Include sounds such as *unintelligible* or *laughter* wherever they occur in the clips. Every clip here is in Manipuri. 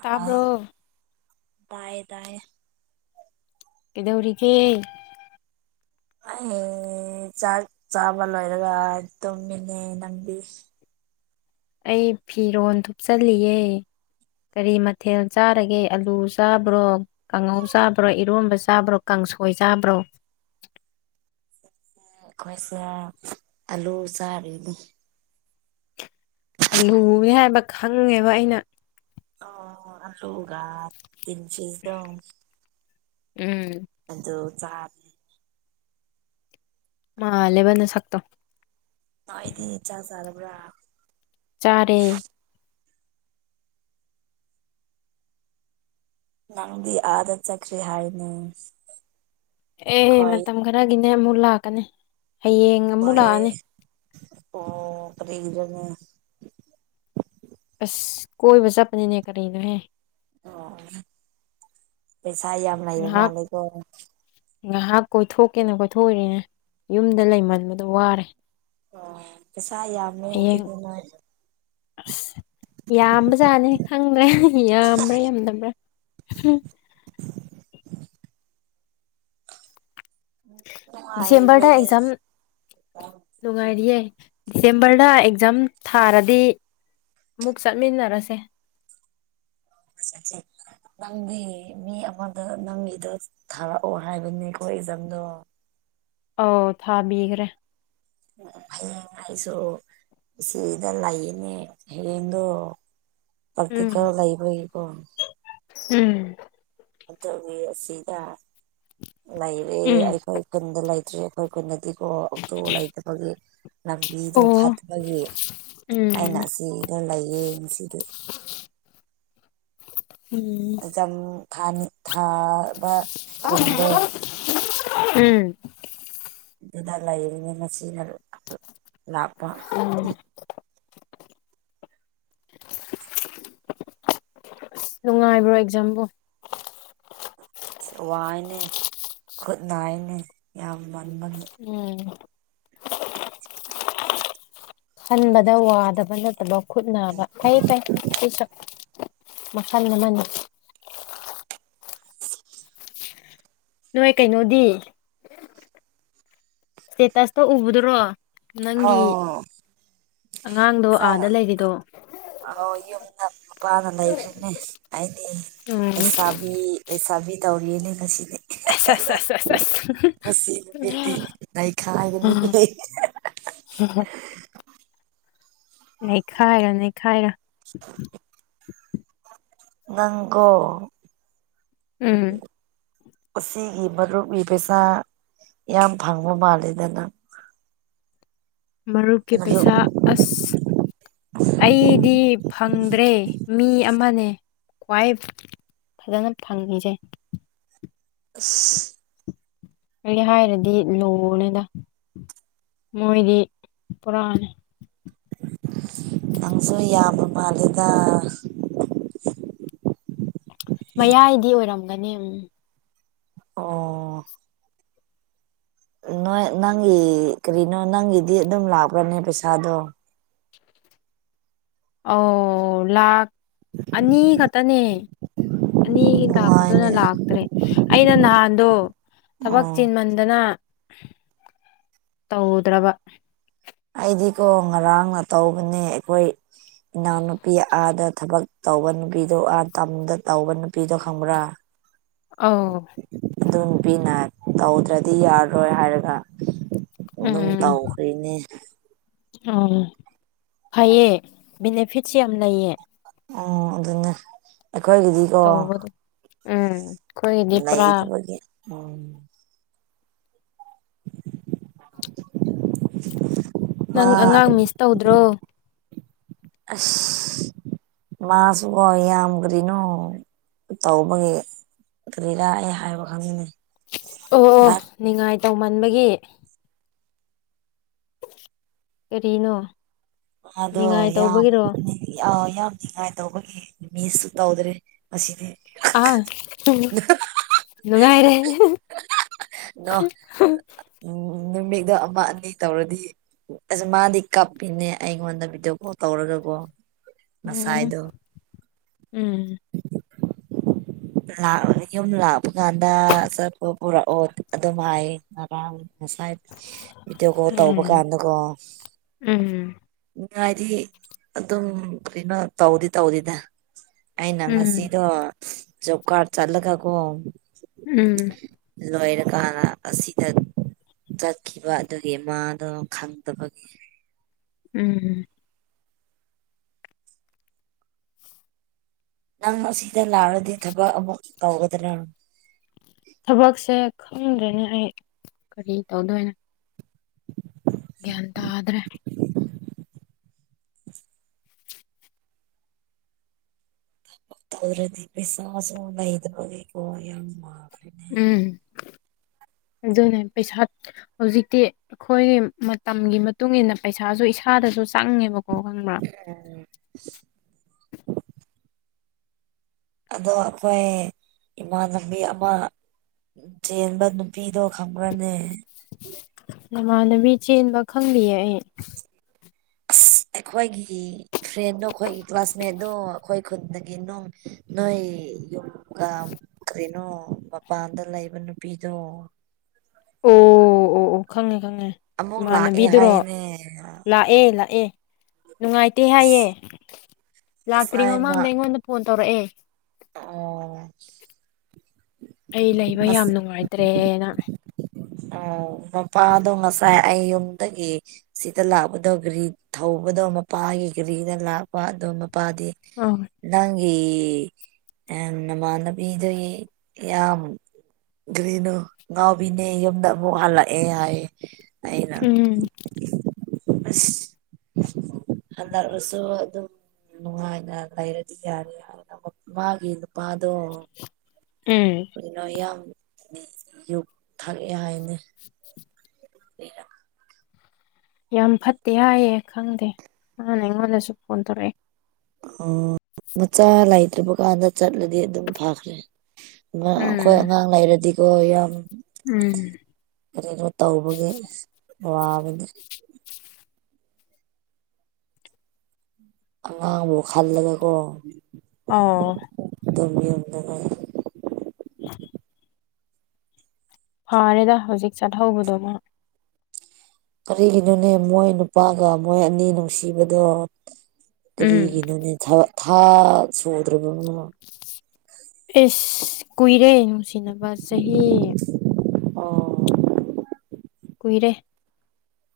ꯇꯥꯕ꯭ꯔꯣ ꯑꯧ ꯇꯌꯦ ꯇꯌꯦ ꯀꯩꯗꯧꯔꯤꯒꯦ ꯑꯩ꯬꯬꯬ꯆꯥꯛ ꯆꯥꯕ ꯂꯣꯏꯔꯒ ꯇꯨꯝꯃꯤꯟꯅꯦ ꯅꯪꯗꯤ ꯑꯩ ꯐꯤꯔꯣꯜ ꯊꯨꯞꯆꯜꯂꯤꯌꯦ ꯀꯔꯤ ꯃꯊꯦꯜ ꯆꯥꯔꯒꯦ ꯑꯂꯨ ꯆꯥꯕ꯭ꯔꯣ ꯀꯡꯍꯧ ꯆꯥꯕ꯭ꯔꯣ ꯏꯔꯣꯟꯝꯕ ꯆꯥꯕ꯭ꯔꯣ ꯀꯥꯡꯁꯣꯏ ꯆꯥꯕ꯭ꯔꯣ ꯑꯩꯈꯣꯏꯁꯦ ꯑꯂꯨ ꯆꯥꯔꯤꯅꯤ ꯑꯂꯨꯌꯦ ꯍꯥꯏꯕ ꯈꯪꯉꯦꯕ ꯑꯩꯅ ꯑꯥ ꯑꯂꯨꯒ ꯇꯤꯟꯐꯤꯁꯗꯣ ꯎꯝ ꯑꯗꯨ ꯆꯥ ꯃꯥꯜꯂꯦꯕ ꯅꯁꯛꯇꯣ ꯑꯩꯗꯤ ꯆꯥꯛ ꯆꯥꯗꯕ꯭ꯔꯥ ꯆꯥꯔꯦ ꯅꯪꯗꯤ ꯑꯥꯗ ꯆꯠꯈ꯭ꯔꯦ ꯍꯥꯏꯅꯦ ꯑꯦ ꯈꯣꯏ ꯃꯇꯝ ꯈꯔꯒꯤꯅꯦ ꯑꯃꯨꯛ ꯂꯥꯛꯀꯅꯤ ꯍꯥꯌꯦꯡ ꯍꯣꯏ ꯑꯣ ꯀꯔꯤꯒꯤꯅꯣꯅꯦ ꯑꯁ ꯀꯣꯏꯕ ꯆꯠꯄꯅꯤꯅꯦ ꯀꯔꯤꯅꯣ ꯍꯦ ꯑꯣ ꯄꯩꯁꯥ ꯌꯥꯝ ꯂꯩꯕ ꯉꯥꯏꯍꯥꯛ ꯃꯥꯂꯤꯀꯣ ꯉꯥꯏꯍꯥꯛ ꯀꯣꯏꯊꯣꯛꯀꯦꯅ ꯀꯣꯏꯊꯣꯛꯎꯔꯤꯅꯦ ꯌꯨꯝꯗ ꯂꯩꯃꯟꯗꯅ ꯋꯥꯔꯦ ꯑꯣ ꯄꯩꯁꯥ ꯌꯥꯝꯃꯦ ꯍꯌꯦꯡ ꯑꯗꯨꯗꯤ ꯅꯪ ꯌꯥꯝꯕꯖꯥꯠꯅꯦ ꯈꯪꯕ꯭ꯔꯥ ꯌꯥꯝꯕ꯭ꯔꯥ ꯌꯥꯝꯗꯕ꯭ꯔꯥ ꯎꯝ ꯗꯤꯁꯦꯝꯕꯔꯗ ꯅꯨꯡꯉꯥꯏꯔꯤꯕ꯭ꯔꯥꯅꯦ ꯑꯦꯛꯖꯥꯝ ꯅꯨꯡꯉꯥꯏꯔꯤꯌꯦ ꯗꯤꯁꯦꯝꯕ꯭ꯔꯗ ꯑꯦꯛꯖꯥꯝ ꯊꯥꯔꯗꯤ ꯑꯃꯨꯛ ꯆꯠꯃꯤꯟꯅꯔꯁꯦ *inaudible* ꯅꯪꯗꯤ ꯃꯤ ꯑꯃꯗ ꯅꯪꯒꯤꯗ ꯊꯥꯔꯛꯑꯣ ꯍꯥꯏꯕꯅꯤꯀꯣ ꯑꯦꯛꯖꯥꯝꯗꯣ ꯑꯧ ꯊꯥꯕꯤꯒ꯭ꯔꯦ ꯍꯌꯦꯡ ꯑꯥꯏꯁꯨ ꯁꯤꯗ ꯂꯩꯌꯦꯅꯦ ꯍꯌꯦꯡꯗꯣ ꯎꯝ ꯄ꯭ꯔꯛꯇꯤꯀꯦꯜ ꯂꯩꯕꯒꯤꯀꯣ ꯎꯝ ꯑꯗꯨꯒꯤ ꯑꯁꯤꯗ ꯂꯩꯔꯦ ꯎꯝ ꯑꯩꯈꯣꯏ ꯈꯨꯟꯗ ꯂꯩꯇ꯭ꯔꯤ ꯑꯩꯈꯣꯏ ꯈꯨꯟꯗꯗꯤ ꯑꯣ ꯑꯣꯛꯇꯣ ꯂꯩꯇꯕꯒꯤ ꯂꯝꯕꯤꯗꯣ ꯑꯣ ꯐꯠꯇꯕꯒꯤ ꯎꯝ ꯑꯩꯅ ꯑꯁꯤꯗ ꯂꯩꯌꯦ ꯉꯁꯤꯗꯤ ꯎꯝ ꯑꯦꯛꯖꯝ ꯊꯥꯅꯤ ꯊꯥꯕ ꯈꯨꯟꯗꯣ *unintelligible* ꯎꯝ ꯑꯗꯨꯗ ꯂꯩꯕꯅꯤ ꯉꯁꯤꯅ ꯂꯥꯛꯄ ꯎꯝ ꯅꯨꯡꯉꯥꯏꯕ꯭ꯔꯣ ꯑꯦꯛꯖꯥꯝꯕꯨ ꯋꯥꯏꯅꯦ ꯈꯨꯠ ꯅꯥꯏꯅꯦ ꯌꯥꯝ ꯃꯟꯕ ꯎꯝ ꯍꯟꯕꯗ ꯋꯥꯗꯕ ꯅꯠꯇꯕ ꯈꯨꯠ ꯅꯥꯕ ꯐꯩ ꯐꯩ ꯑꯩꯁꯨ ꯃꯈꯜ ꯑꯃꯅꯤ ꯅꯣꯏ ꯀꯩꯅꯣꯗꯤ ꯏꯁꯇꯦꯇꯁꯇ ꯎꯕꯗꯨꯔꯣ ꯑꯧ ꯗꯣ ꯑꯥꯗ ꯂꯩꯔꯤꯗꯣ ꯑ ꯌꯨꯝꯗ ꯃꯄꯥꯒ ꯂꯩꯈ꯭ꯔꯤꯝꯅꯦ ꯑꯥꯏꯗꯤ ꯎꯝ ꯂꯩꯁꯥꯕꯤ ꯂꯩꯁꯥꯕꯤ ꯇꯧꯔꯤꯌꯦꯅꯦ ꯉꯁꯤꯗꯤ ꯑꯁ ꯑꯁ ꯑꯁ ꯑꯁ ꯉꯁꯤ ꯅꯨꯃꯤꯠꯇꯤ ꯑꯁ ꯅꯩꯈꯥꯏꯒꯅꯤ *unintelligible* *unintelligible* ꯅꯩꯈꯥꯏꯔꯣ ꯅꯩꯈꯥꯏꯔꯣ *unintelligible* ꯅꯪꯪꯀꯣ ꯎꯝ ꯑꯁꯤꯒꯤ ꯃꯔꯨꯞꯀꯤ ꯄꯩꯁꯥ ꯌꯥꯝ ꯐꯪꯕ ꯃꯥꯂꯦꯗ ꯅꯪ ꯃꯔꯨꯞꯀꯤ ꯃꯔꯨꯞ ꯄꯩꯁꯥ ꯑꯁ ꯑꯩꯗꯤ ꯐꯪꯗ꯭ꯔꯦ ꯃꯤ ꯑꯃꯅꯦ ꯈ꯭ꯋꯥꯏ ꯐꯖꯅ ꯐꯪꯉꯤꯁꯦ ꯑꯁ ꯀꯩ ꯍꯥꯏꯔꯗꯤ ꯂꯣꯅꯦꯗ ꯃꯣꯏꯗꯤ ꯄꯨꯔꯥꯅꯦ ꯅꯪꯁꯨ ꯌꯥꯝꯕ ꯃꯥꯥꯂꯦꯗ ꯃꯌꯥꯏꯗꯤ ꯑꯣꯏꯔꯝꯒꯅꯤꯝ ꯑꯣ ꯅꯣꯏ ꯅꯪꯒꯤ ꯀꯔꯤꯅꯣ ꯅꯪꯒꯤꯗꯤ ꯑꯗꯨꯝ ꯂꯥꯛꯄ꯭ꯔꯅꯦ ꯄꯩꯁꯥꯗꯣ ꯑꯣ ꯂꯥꯈ ꯑꯅꯤ ꯈꯛꯇꯅꯦ ꯑꯅꯤ ꯂꯥꯛꯄꯗꯨꯅ ꯅꯨꯡꯉꯥꯏꯅꯦ ꯂꯥꯛꯇ꯭ꯔꯦ ꯑꯩꯅ ꯅꯍꯥꯟꯗꯣ ꯊꯕꯛ ꯑꯣ ꯆꯤꯟꯃꯟꯗꯅ ꯇꯧꯗ꯭ꯔꯕ ꯑꯩꯗꯤꯀꯣ ꯉꯔꯥꯡꯅ ꯇꯧꯕꯅꯦ ꯑꯩꯈꯣꯏ ꯏꯅꯥꯎꯅꯨꯄꯤ ꯑꯥꯗ ꯊꯕꯛ ꯇꯧꯕ ꯅꯨꯄꯤꯗꯣ ꯑ ꯇꯝꯗ ꯇꯧꯕ ꯅꯨꯄꯤꯗꯣ ꯈꯪꯕ꯭ꯔꯥ ꯑꯧ ꯑꯗꯨ ꯅꯨꯄꯤꯅ ꯇꯧꯗ꯭ꯔꯗꯤ ꯌꯥꯔꯔꯣꯏ ꯍꯥꯏꯔꯒ ꯑꯗꯨꯝ ꯎꯝ ꯇꯧꯈ꯭ꯔꯤꯅꯦ ꯎꯝ ꯐꯩꯌꯦ ꯕꯤꯅꯤꯐꯤꯠꯁ ꯌꯥꯝ ꯂꯩꯌꯦ ꯑꯣ ꯑꯗꯨꯅꯦ ꯑꯩꯈꯣꯏꯒꯤꯗꯤ ꯇꯧꯕꯗ ꯎꯝ ꯑꯈꯣꯏꯒꯤꯗꯤ ꯄꯨꯔꯥ ꯂꯩꯇꯕꯒꯤ ꯎꯝ *unintelligible* ꯅꯪ ꯑꯉꯥꯡ ꯃꯤꯁ ꯇꯧꯗ꯭ꯔꯣ ꯑꯁ ꯃꯥꯁꯨꯀꯣ ꯌꯥꯝ ꯀꯔꯤꯅꯣ ꯇꯧꯕꯒꯤ ꯑꯗꯨꯒꯤꯔꯥ ꯑꯩ ꯍꯥꯏꯕ ꯈꯪꯉꯅꯤ ꯑꯣ ꯅꯤꯡꯅꯤꯉꯥꯏ ꯇꯧꯃꯟꯕꯒꯤ ꯀꯔꯤꯅꯣ ꯃꯥꯗꯣ ꯅꯤꯡꯉꯥꯏ ꯌꯥꯝ ꯇꯧꯕꯒꯤꯔꯣ ꯌꯥꯝ ꯅꯤꯉꯥꯏ ꯇꯧꯕꯒꯤ ꯃꯤꯁꯁꯨ ꯇꯧꯗ꯭ꯔꯦ ꯑꯁꯤꯗꯤ ꯑ ꯅꯨꯡ ꯅꯨꯡꯉꯥꯏꯔꯦ ꯅꯣ ꯎꯝ ꯅꯨꯃꯤꯗ ꯑꯃ ꯑꯅꯤ ꯇꯧꯔꯗꯤ ꯑꯁ ꯃꯥꯗꯤ ꯀꯞꯄꯤꯅꯦ ꯑꯩꯉꯣꯟꯗ ꯚꯤꯗ꯭ꯌꯣ ꯀꯣꯜ ꯇꯧꯔꯒꯀꯣ ꯎ ꯉꯁꯥꯏꯗꯣ ꯎꯝ ꯂꯥꯛ ꯌꯨꯝ ꯂꯥꯛꯄ ꯀꯥꯟꯗ ꯆꯠꯄ ꯄꯨꯔꯛꯑꯣ ꯑꯗꯨꯝ ꯍꯥꯏꯌꯦ ꯉꯔꯥꯡ ꯉꯁꯥꯏ ꯚꯤꯗ꯭ꯌꯣ ꯀꯣꯜ ꯇꯧꯕ ꯎꯝ ꯀꯥꯟꯗꯀꯣ ꯎꯝ ꯅꯤꯉꯥꯏꯗꯤ ꯑꯗꯨꯝ ꯀꯔꯤꯅꯣ ꯇꯧꯗꯤ ꯇꯧꯗꯤꯗ ꯑꯩꯅ ꯉꯁꯤꯗꯣ ꯖꯣꯕ ꯀꯥꯔꯠ ꯆꯠꯂꯒꯀꯣ ꯎꯝ ꯂꯣꯏꯔꯀꯥꯟꯅ ꯑꯁꯤꯗ ꯆꯠꯈꯤꯕ ꯑꯗꯨꯒꯤ ꯃꯥꯗꯣ ꯈꯪꯗꯕꯒꯤ ꯎꯝ ꯅꯪ ꯁꯤꯗ ꯂꯥꯛꯔꯗꯤ ꯊꯕꯛ ꯑꯃꯨꯛ ꯇꯧꯒꯗ꯭ꯔꯥ ꯊꯕꯛꯁꯦ ꯈꯪꯗꯦꯅꯦ ꯑꯩ ꯀꯔꯤ ꯇꯧꯗꯣꯏꯅꯣ ꯒꯌꯥꯟ ꯇꯥꯗ꯭ꯔꯦ ꯊꯣꯏꯔꯗꯤ ꯄꯩꯁꯥꯁꯨ ꯃꯨꯛ ꯂꯩꯇꯕꯒꯤꯀꯣ ꯌꯥꯝ ꯋꯥꯕꯅꯤ ꯎꯝ ꯑꯗꯨꯅꯦ ꯄꯩꯁꯥ ꯍꯧꯖꯤꯛꯇꯤ ꯑꯈꯣꯏꯒꯤ ꯃꯇꯝꯒꯤ ꯃꯇꯨꯡꯏꯟꯅ ꯄꯩꯁꯥꯁꯨ ꯏꯁꯥꯗꯁꯨ ꯆꯪꯉꯦꯕꯀꯣ ꯎꯝ ꯑꯗꯣ ꯑꯈꯣꯏ ꯏꯃꯥꯟꯅꯕꯤ ꯑꯃ ꯆꯦꯟꯕ ꯅꯨ ꯄꯤꯗꯣ ꯈꯪꯕ꯭ꯔꯅꯦ ꯅꯃꯥꯟꯅꯕꯤ ꯆꯦꯟꯕ ꯈꯪꯗꯤꯌꯦ ꯑꯩ ꯑꯁ ꯑꯩꯈꯣꯏꯒꯤ ꯐ꯭ꯔꯦꯟꯗꯣ ꯑꯈꯣꯏꯒꯤ ꯀ꯭ꯂꯥꯁꯃꯦꯠꯗꯣ ꯑꯩꯈꯣꯏ ꯈꯨꯟꯗ꯭ꯒꯤ ꯅꯣꯡ ꯅꯣꯏ ꯌꯨꯝꯒ ꯀꯔꯤꯅꯣ ꯃꯄꯥꯟꯗ ꯂꯩꯕ ꯅꯨꯄꯤꯗꯣ ꯑꯣ ꯑꯣ ꯑꯣ ꯈꯪꯉꯦ ꯈꯪꯉꯦ ꯑꯃꯨꯛ ꯂꯥꯛꯑꯦ ꯍꯥꯏꯅꯦ ꯑꯦ ꯂꯥꯛꯑꯦ ꯅꯨꯡꯉꯥꯏꯇꯦ ꯍꯥꯏꯌꯦ ꯂꯥꯛꯇ꯭ꯔꯤ ꯉꯁꯥꯏ ꯃꯥ ꯃꯃꯥꯡꯗ ꯑꯩꯉꯣꯟꯗ ꯐꯣꯟ ꯇꯧꯔꯛꯑꯦ ꯑꯣ ꯑꯩ ꯂꯩꯕ ꯌꯥꯝ ꯑꯁ ꯅꯨꯡꯉꯥꯏ ꯇ꯭ꯔꯦꯅ ꯑꯣ ꯃꯄꯥꯗꯣ ꯉꯁꯥꯏ ꯑꯩꯌꯨꯝꯗꯒꯤ ꯁꯤꯗ ꯂꯥꯛꯄꯗꯣ ꯒ꯭ꯔꯤ ꯊꯧꯕꯗꯣ ꯃꯄꯥꯒꯤ ꯒ꯭ꯔꯤꯗ ꯂꯥꯛꯄ ꯑꯗꯣ ꯃꯄꯥꯗꯤ ꯑꯣ ꯅꯪꯒꯤ ꯑꯦꯟ ꯅꯃꯥꯟꯅꯕꯤꯗꯨꯏ ꯌꯥꯝ ꯀ꯭ꯔꯤꯅꯣ ꯉꯥꯎꯕꯤꯅꯦ ꯌꯨꯝꯗ ꯑꯃꯨꯛ ꯍꯜꯂꯛꯑꯦ ꯍꯥꯏ ꯑꯩꯅ ꯎꯝ ꯑꯁ ꯍꯟꯗꯛꯔꯁꯨ ꯑꯗꯨꯝ ꯅꯨꯡꯉꯥꯏꯅ ꯂꯩꯔꯗꯤ ꯌꯥꯔꯦ ꯍꯥꯏ ꯃꯥꯒꯤ ꯅꯨꯄꯥꯗꯣ ꯎꯝ ꯀꯔꯤꯅꯣ ꯌꯥꯝ ꯌꯨ ꯊꯛꯑꯦ ꯍꯥꯏꯅꯦ *unintelligible* ꯌꯥꯝ ꯐꯠꯇꯦ ꯍꯥꯏꯌꯦ ꯈꯪꯗꯦ ꯃꯥꯅ ꯑꯩꯉꯣꯟꯗꯁꯨ ꯐꯣꯟ ꯇꯧꯔꯑꯦ ꯎꯝ ꯃꯆꯥ ꯂꯩꯇ꯭ꯔꯕ ꯀꯥꯟꯗ ꯆꯠꯂꯗꯤ ꯑꯗꯨꯝ ꯐꯈ꯭ꯔꯦ ꯃꯥ ꯑꯈꯣꯏ ꯎꯝ ꯑꯉꯥꯡ ꯂꯩꯔꯗꯤꯀꯣ ꯌꯥꯝ ꯎꯝ ꯀꯔꯤꯅꯣ ꯇꯧꯕꯒꯤ ꯋꯥꯕꯅꯦ ꯑꯉꯥꯡꯕꯨ ꯈꯜꯂꯒꯀꯣ ꯑꯥꯎ ꯗꯨꯝ ꯌꯨꯝꯗ ꯂꯩ *inaudible* ꯐꯥꯔꯦꯗ ꯍꯧꯖꯤꯛ ꯆꯠꯍꯧꯕꯗꯣ ꯃꯥ ꯀꯔꯤꯒꯤꯅꯣꯅꯦ ꯃꯣꯏ ꯅꯨꯄꯥꯒ ꯃꯣꯏ ꯑꯅꯤ ꯅꯨꯡꯁꯤꯕꯗꯣ ꯎꯝ ꯀꯔꯤꯒꯤꯅꯣꯅꯦ ꯊ ꯊꯥ ꯁꯨꯗ꯭ꯔꯕꯅꯣ ꯏꯁ ꯀꯨꯏꯔꯦ ꯅꯨꯡꯁꯤꯅꯕ ꯆꯍꯤ ꯑꯣ ꯀꯨꯏꯔꯦ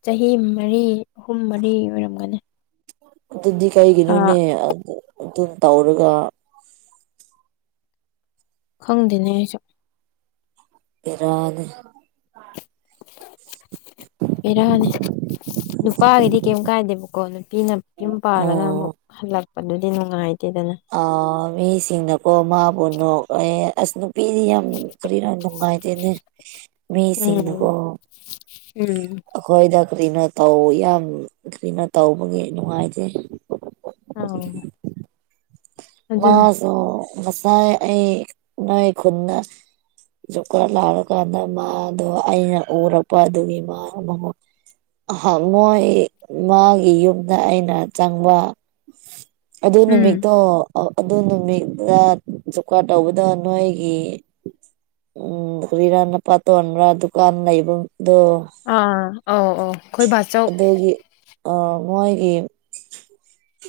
ꯆꯍꯤ ꯃꯔꯤ ꯑꯍꯨꯝ ꯃꯔꯤ ꯑꯣꯏꯔꯝꯒꯅꯤ ꯑꯗꯨꯗꯤ ꯊꯥ ꯀꯩꯒꯤꯅꯣꯅꯦ ꯑꯥ ꯑꯗꯨꯝ ꯇꯧꯔꯒ ꯈꯪꯗꯦꯅꯦ ꯑꯩꯁꯨ ꯕꯦꯔꯥꯅꯦ ꯕꯦꯔꯥꯅꯤ ꯅꯨꯄꯥꯒꯤꯗꯤ ꯀꯦꯝ ꯀꯥꯏꯗꯦꯕꯀꯣ ꯅꯨꯄꯤꯅ ꯌꯨꯝ ꯄꯥꯜꯂꯒ ꯑꯃꯨꯛ ꯑꯣ ꯍꯜꯂꯛꯄꯗꯨꯗꯤ ꯅꯨꯡꯉꯥꯏꯇꯦꯗꯅ ꯑꯥ ꯃꯤꯁꯤꯡꯅꯀꯣ ꯃꯥꯕꯨ ꯅꯣꯛꯑꯦ ꯑꯁ ꯅꯨ ꯄꯤꯗꯤ ꯌꯥꯝ ꯀꯔꯤꯔ ꯅꯨꯡꯉꯥꯏꯇꯦꯅꯦ ꯎꯝ ꯃꯤꯁꯤꯡꯅꯀꯣ ꯎꯝ ꯑꯈꯣꯏꯗ ꯀꯔꯤꯅꯣ ꯇꯧ ꯌꯥꯝ ꯀꯔꯤꯅꯣ ꯇꯧꯕꯒꯤ ꯅꯨꯡꯉꯥꯏꯇꯦ ꯑꯥꯎ ꯑꯗꯨꯅꯦ ꯃꯥꯖꯨ ꯉꯁꯥꯏ ꯑꯩ ꯅꯣꯏ ꯈꯨꯟꯗ ꯖꯣꯕꯀꯥꯔꯠ ꯂꯥꯛꯔꯀꯥꯟꯗ ꯃꯥꯗꯣ ꯑꯩꯅ ꯎꯔꯛꯄ ꯑꯗꯨꯒꯤ ꯃꯥ ꯃꯉꯣꯟ ꯑꯍꯥ ꯃꯣꯏ ꯃꯥꯒꯤ ꯌꯨꯝꯗ ꯑꯩꯅ ꯆꯪꯕ ꯑꯗꯨ ꯎꯝ ꯅꯨꯃꯤꯠꯇꯣ ꯑꯧ ꯑꯗꯨ ꯅꯨꯃꯤꯠꯗ ꯖꯣꯕꯀꯥꯔꯠ ꯇꯧꯕꯗꯣ ꯅꯣꯏꯒꯤ ꯎꯝ ꯀꯔꯤꯔꯥ ꯅꯄꯥ ꯇꯣꯟꯔ ꯗꯨꯀꯥꯟ ꯂꯩꯕ ꯗꯨ ꯑꯥ ꯑꯧ ꯑꯧ ꯕꯥꯆꯧ ꯑꯗꯨꯒꯤ ꯑꯥ ꯃꯣꯏꯒꯤ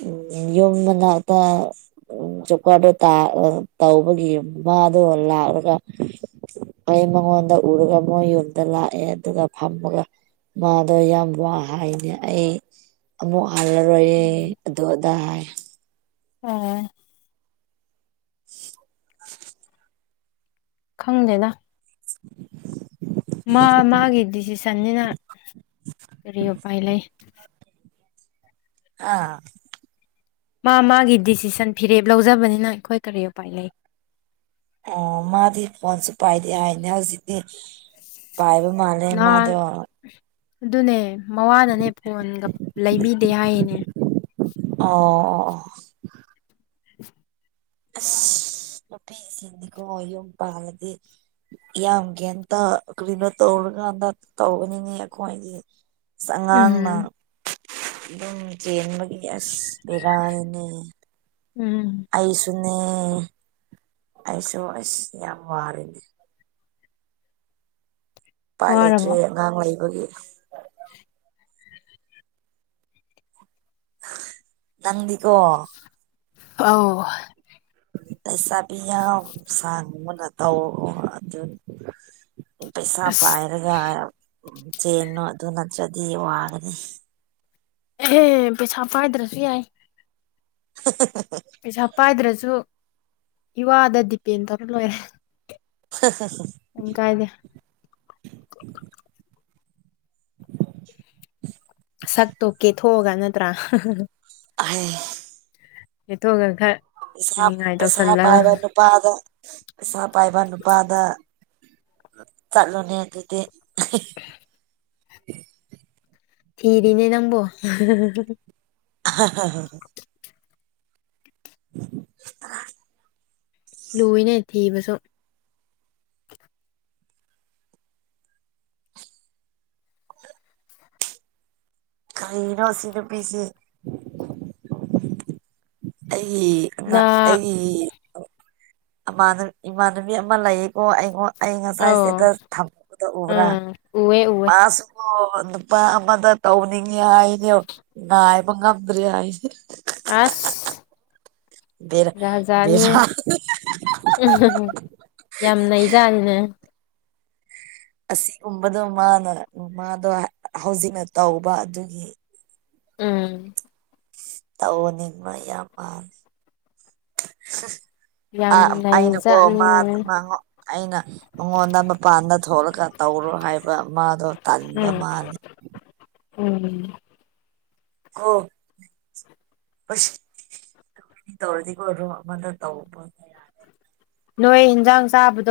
ꯎꯝ ꯌꯨꯝ ꯃꯅꯥꯛꯇ ꯎꯝ ꯖꯣꯞꯀꯥꯗꯣ ꯇꯥ ꯑꯥ ꯇꯧꯕꯒꯤ ꯃꯥꯗꯣ ꯂꯥꯛꯔꯒ ꯑꯩ ꯃꯉꯣꯟꯗ ꯎꯔꯒ ꯃꯣꯏ ꯌꯨꯝꯗ ꯂꯥꯛꯑꯦ ꯑꯗꯨꯒ ꯐꯝꯃꯒ ꯃꯥꯗꯣ ꯌꯥꯝ ꯋꯥ ꯍꯥꯏꯅꯦ ꯑꯩ ꯑꯃꯨꯛ ꯍꯜꯂꯔꯣꯏꯌꯦ ꯑꯗꯨ ꯑꯗꯥ ꯍꯥꯏ ꯑꯥ *unintelligible* ꯈꯪꯗꯦꯅ *inaudible* ꯃꯥ ꯃꯥꯒꯤ ꯗꯤꯁꯤꯁꯟꯅꯤꯅ ꯀꯔꯤ ꯎꯄꯥꯏ ꯂꯩ ꯑꯥ ꯃꯥ ꯃꯥꯒꯤ ꯗꯤꯁꯤꯁꯟ ꯐꯤꯔꯦꯞ ꯂꯧꯖꯕꯅꯤꯅ ꯑꯩꯈꯣꯏ ꯀꯔꯤ ꯎꯄꯥꯏ ꯂꯩ ꯑꯣ ꯃꯥꯗꯤ ꯐꯣꯟꯁꯨ ꯄꯥꯏꯗꯦ ꯍꯥꯏꯅꯦ ꯍꯧꯖꯤꯛꯇꯤ ꯄꯥꯏꯕ ꯃꯥꯜ ꯅꯥꯟ ꯑꯗꯨꯅꯦ ꯃꯋꯥꯅꯅꯦ ꯐꯣꯟꯒ ꯂꯩꯕꯤꯗꯦ ꯍꯥꯏꯌꯦꯅꯦ ꯑꯧ ꯑꯣ ꯑꯣ ꯑꯁ ꯅꯨꯄꯤ ꯖꯤꯗꯤꯀꯣ ꯌꯨꯝ ꯄꯥꯜꯂꯗꯤ ꯌꯥꯝ ꯒ꯭ꯌꯥꯟ ꯇꯥ ꯀꯔꯤꯅꯣ ꯇꯧꯔꯀꯥꯟꯗ ꯇꯧꯕꯅꯤꯅꯦ ꯑꯈꯣꯏꯒꯤ ꯑꯁ ꯑꯉꯥꯡꯅ ꯎꯝ ꯗꯨꯝ ꯆꯦꯟꯕꯒꯤ ꯑꯁ ꯕꯦꯔꯥꯅꯤꯅꯦ ꯎꯝ ꯑꯩꯁꯨꯅꯦ ꯑꯩꯁꯨ ꯑꯁ ꯌꯥꯝ ꯋꯥꯔꯦꯅꯦ ꯄꯥꯏ ꯂꯩꯇ꯭ꯔꯦ ꯋꯥꯔꯕꯣ ꯑꯉꯥꯡ ꯂꯩꯕꯒꯤ ꯅꯪꯗꯤꯀꯣ ꯑꯧ ꯂꯩꯁꯥꯕꯤ ꯌꯥꯝ ꯁꯥꯅꯤꯡꯕꯅ ꯇꯧ ꯑꯗꯨ ꯄꯩꯁꯥ ꯑꯁ ꯄꯥꯏꯔꯒ ꯆꯦꯟꯅꯣ ꯑꯗꯨ ꯅꯠꯇ꯭ꯔꯗꯤ ꯋꯥꯒꯅꯤ ꯑꯦꯍꯦ ꯄꯩꯁꯥ ꯄꯥꯏꯗ꯭ꯔꯁꯨ ꯌꯥꯏ *unintelligible* ꯄꯩꯁꯥ ꯄꯥꯏꯗ꯭ꯔꯁꯨ ꯏꯋꯥꯗ ꯗꯤꯄꯦꯟ ꯇꯧꯔ ꯂꯣꯏꯔꯦ *unintelligible* ꯎꯝ ꯀꯥꯏꯗꯦ *inaudible* ꯁꯛꯇꯣ ꯀꯦꯊꯣꯛꯑꯒ ꯅꯠꯇ꯭ꯔꯥ *unintelligible* ꯑꯍꯦ ꯂꯤꯇꯣꯒ ꯈꯔꯥ ꯄꯩꯁꯥ ꯄꯩꯁꯥ ꯄꯥꯏꯕ ꯅꯨꯄꯥꯗ ꯄꯩꯁꯥ ꯄꯥꯏꯕ ꯅꯨꯄꯥꯗ ꯆꯠꯂꯣꯅꯦ ꯑꯗꯨꯗꯤ ꯑꯍꯦ ꯊꯤꯔꯤꯅꯦ ꯅꯪꯕꯣ *unintelligible* *unintelligible* *unintelligible* ꯂꯨꯢꯅꯦ ꯊꯤꯕꯁꯨ ꯀꯔꯤꯅꯣ ꯑꯁꯤ ꯅꯨꯄꯤꯁꯤ ꯑꯩ ꯑꯉꯥ ꯅ ꯑꯩ ꯑꯃꯅ ꯏꯃꯥꯟꯅꯕꯤ ꯑꯃ ꯂꯩꯌꯦꯀꯣ ꯑꯩꯉꯣꯟ ꯑꯩ ꯉꯁꯥꯏ ꯑꯧ ꯁ꯭ꯇꯦꯇꯁ ꯊꯝꯕꯗꯣ ꯎꯕ꯭ꯔꯥ ꯎꯝ ꯎꯋꯦ ꯎꯋꯦ ꯃꯥꯁꯨ ꯑꯣ ꯅꯨꯄꯥ ꯑꯃꯗ ꯇꯧꯅꯤꯡꯉꯦ ꯍꯥꯏꯌꯦꯅꯦ ꯅꯥꯢꯕ ꯉꯝꯗ꯭ꯔꯦ ꯍꯥꯢ *unintelligible* ꯑꯥꯁ ꯕꯦꯔ ꯕꯦꯔꯥꯅꯤ *unintelligible* *unintelligible* ꯌꯥꯝ ꯅꯩꯖꯥꯠꯅꯤꯅꯦ ꯑꯁꯤꯒꯨꯝꯕꯗꯣ ꯃꯥꯅ ꯃꯥꯗꯣ ꯍꯧꯖꯤꯛꯅ ꯇꯧꯕ ꯑꯗꯨꯒꯤ ꯎꯝ ꯇꯧꯕꯅꯤ ꯃꯥ ꯌꯥꯝ *unintelligible* ꯌꯥꯝ ꯑꯥ ꯑꯩꯅꯀꯣ ꯃꯥ ꯅꯩꯖꯥꯠꯅꯤꯅꯦ ꯃꯥꯉꯣꯟ ꯑꯩꯅ ꯃꯉꯣꯟꯗ ꯃꯄꯥꯟꯗ ꯊꯣꯛꯂꯀꯥꯟ ꯇꯧꯔꯣ ꯍꯥꯏꯕ ꯃꯥꯗꯣ ꯇꯟꯕ ꯃꯥꯜꯂꯦ ꯎꯝ *unintelligible* ꯎꯝ *unintelligible* *unintelligible* ꯇꯧꯔꯗꯤꯀꯣꯔꯣ ꯑꯃꯗ ꯇꯧꯕ ꯅꯣꯏ ꯍꯤꯟꯖꯥꯡ ꯆꯥꯕꯗꯣ